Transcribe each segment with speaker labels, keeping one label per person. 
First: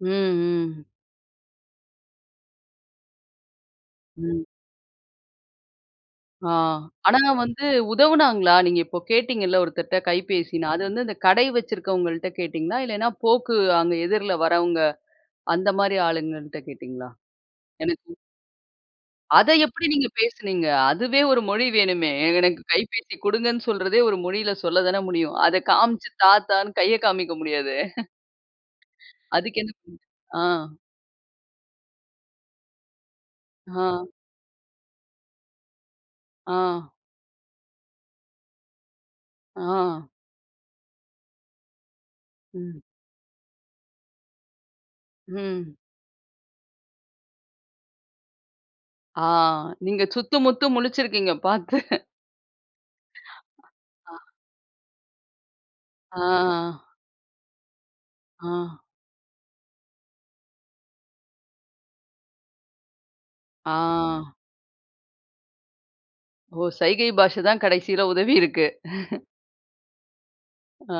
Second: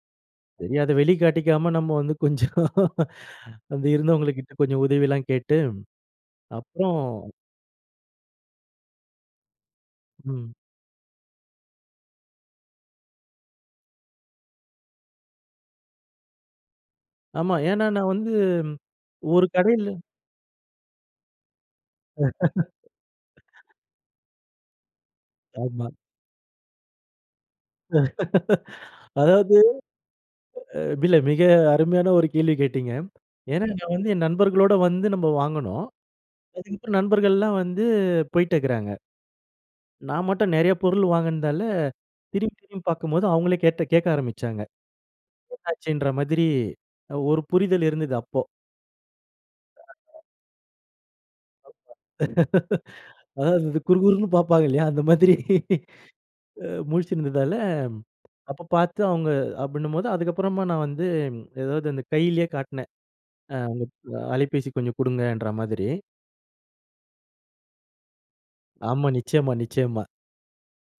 Speaker 1: ம்,
Speaker 2: சரி.
Speaker 1: ம்.
Speaker 2: அத வெளிக்காட்டிக்காம நம்ம வந்து கொஞ்சம் அங்க
Speaker 1: ம்.
Speaker 2: இருந்தவங்ககிட்ட கொஞ்சம் உதவி எல்லாம் கேட்டு,
Speaker 1: ஆ
Speaker 2: அப்புறம்
Speaker 1: ஆனா வந்து உதவுனாங்களா? நீங்க இப்ப கேட்டீங்கல்ல ஒருத்தர்ட்ட
Speaker 2: ம்.
Speaker 1: கைபேசின்னு, அது வந்து இந்த கடை வச்சிருக்கவங்கள்ட்ட கேட்டீங்களா? இல்லன்னா போக்கு அங்க எதிர்ல வரவங்க அந்தமாரி ஆளுங்கக்கிட்ட கேட்டீங்களா?
Speaker 2: ஆமா. ஏன்னா, நான்
Speaker 1: எனக்கு
Speaker 2: வந்து ஒரு
Speaker 1: அத எப்பிடி
Speaker 2: கடையில.
Speaker 1: நீங்க பேசுனீங்க? அதுவே ஒரு மொழி வேணுமே. எனக்கு கைபேசி குடுங்கன்னு சொல்றதே! ஒரு மொழில சொல்ல தான முடியும். அத
Speaker 2: ஆமா.
Speaker 1: காமிச்சு தா! தா! ன்னு கைய காமிக்க முடியாதே!
Speaker 2: அதாவது
Speaker 1: அதுக்கு என்ன [unintelligible] ஆ.
Speaker 2: அ இல்ல. மிக அருமையான ஒரு கேள்வி கேட்டீங்க. ஏன்னா, நான்
Speaker 1: ஆ.
Speaker 2: வந்து என் நண்பர்களோட வந்து நம்ம வாங்குனோம்.
Speaker 1: ஆ.
Speaker 2: [unintelligible] நண்பர்கள்லாம் வந்து போயிட்டு இருக்கிறாங்க.
Speaker 1: ஆ.
Speaker 2: நான் மட்டும் நிறைய பொருள் வாங்குனதால, திரும்பி,
Speaker 1: ம்.
Speaker 2: திரும்பி பார்க்கும்போது அவுங்களே கேட்டு கேட்க ஆரம்பிச்சாங்க. என்ன
Speaker 1: ம்.
Speaker 2: ஆச்சுன்ற மாதிரி அ ஒரு புரிதல் இருந்தது. அப்போ!
Speaker 1: ஆ நீங்க சுத்து முத்து முழிச்சிருக்கீங்க பார்த்து!
Speaker 2: அதாவது இது
Speaker 1: அ
Speaker 2: குறுகுருன்னு பார்ப்பாங்க இல்லயா! அந்த மாதிரி.
Speaker 1: ஆ.
Speaker 2: அ முழிச்சிருந்ததால அப்ப
Speaker 1: ஆ.
Speaker 2: பார்த்து அவுங்க அப்பிடின்னும்போது அதுக்கப்பறமா நான் வந்து எதாவது அந்த கையிலேயே காட்னேன் அ
Speaker 1: ஆ.
Speaker 2: அந்த அ அலைபேசி கொஞ்சம் குடுங்கன்ற மாதிரி.
Speaker 1: ஓ! சைகை பாஷ தான் கடைசில உதவி இருக்கு.
Speaker 2: ஆமா. நிச்சயமா, நிச்சயமா.
Speaker 1: ஆ.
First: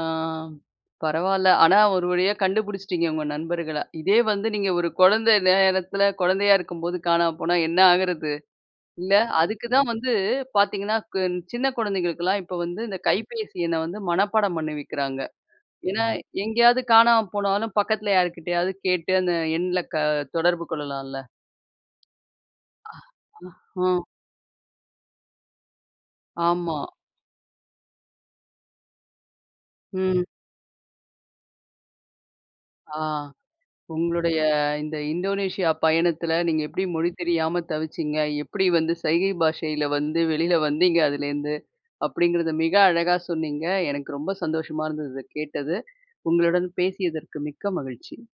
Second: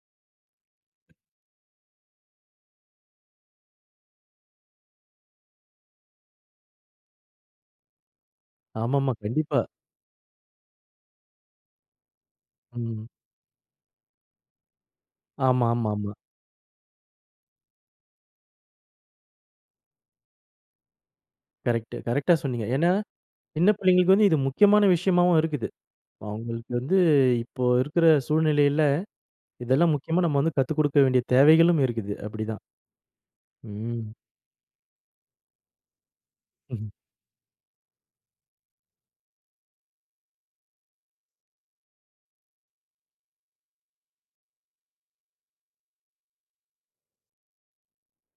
Speaker 1: பரவால்ல. ஆனா, ஒரு வழியா கண்டுபிடிச்சிட்டீங்க உங்க நண்பர்கள. இதே வந்து நீங்க ஒரு குழந்த நேரத்துல குழந்தையா இருக்கும்போது காணாம போனா என்ன ஆகுறது?
Speaker 2: ஆமாமா.
Speaker 1: இல்ல
Speaker 2: கண்டிப்பா.
Speaker 1: அதுக்கு தான் வந்து பார்த்தீங்கன்னா, கு சின்ன குழந்தைகளுக்கெல்லாம் இப்ப வந்து இந்த
Speaker 2: ம்.
Speaker 1: கைபேசி எண்ண வந்து மனப்பாடம் பண்ணி வைக்கிறாங்க. ஏன்னா,
Speaker 2: ஆமாமாமா.
Speaker 1: எங்கேயாவது காணாம போனாலும் பக்கத்தில யாருக்கிட்டயாவது கேட்டு அந்த எண்ல க தொடர்பு கொள்ளலாம்ல.
Speaker 2: கரெக்ட் கரெக்ட்டா சொன்னீங்க. ஏன்னா, சின்ன
Speaker 1: ஆ.
Speaker 2: பிள்ளைங்களுக்கு வந்து இது முக்கியமான விஷயமாவும் இருக்குது. அவுங்களுக்கு
Speaker 1: ஆமா.
Speaker 2: வந்து இப்போ இருக்கிற சூழ்நிலையில இதெல்லாம் முக்கியமா
Speaker 1: ம்.
Speaker 2: நம்ம வந்து கத்துக் குடுக்க வேண்டிய தேவைகளும் இருக்குது. அப்பிடிதான்.
Speaker 1: ஆ.
Speaker 2: ம்.
Speaker 1: உங்களுடைய இந்த இந்தோனேஷியா பயணத்தில நீங்க எப்பிடி
Speaker 2: ம்.
Speaker 1: மொழி தெரியாம தவிச்சிங்க? எப்பிடி வந்து சைகை பாஷையில வந்து வெளில வந்தீங்க? அதுலேருந்து, அப்பிடிங்கிறத மிக அழகா சொன்னீங்க. எனக்கு ரொம்ப சந்தோஷமா இருந்தது. இத கேட்டது. உங்களுடன் பேசியதற்கு மிக்க மகிழ்ச்சி.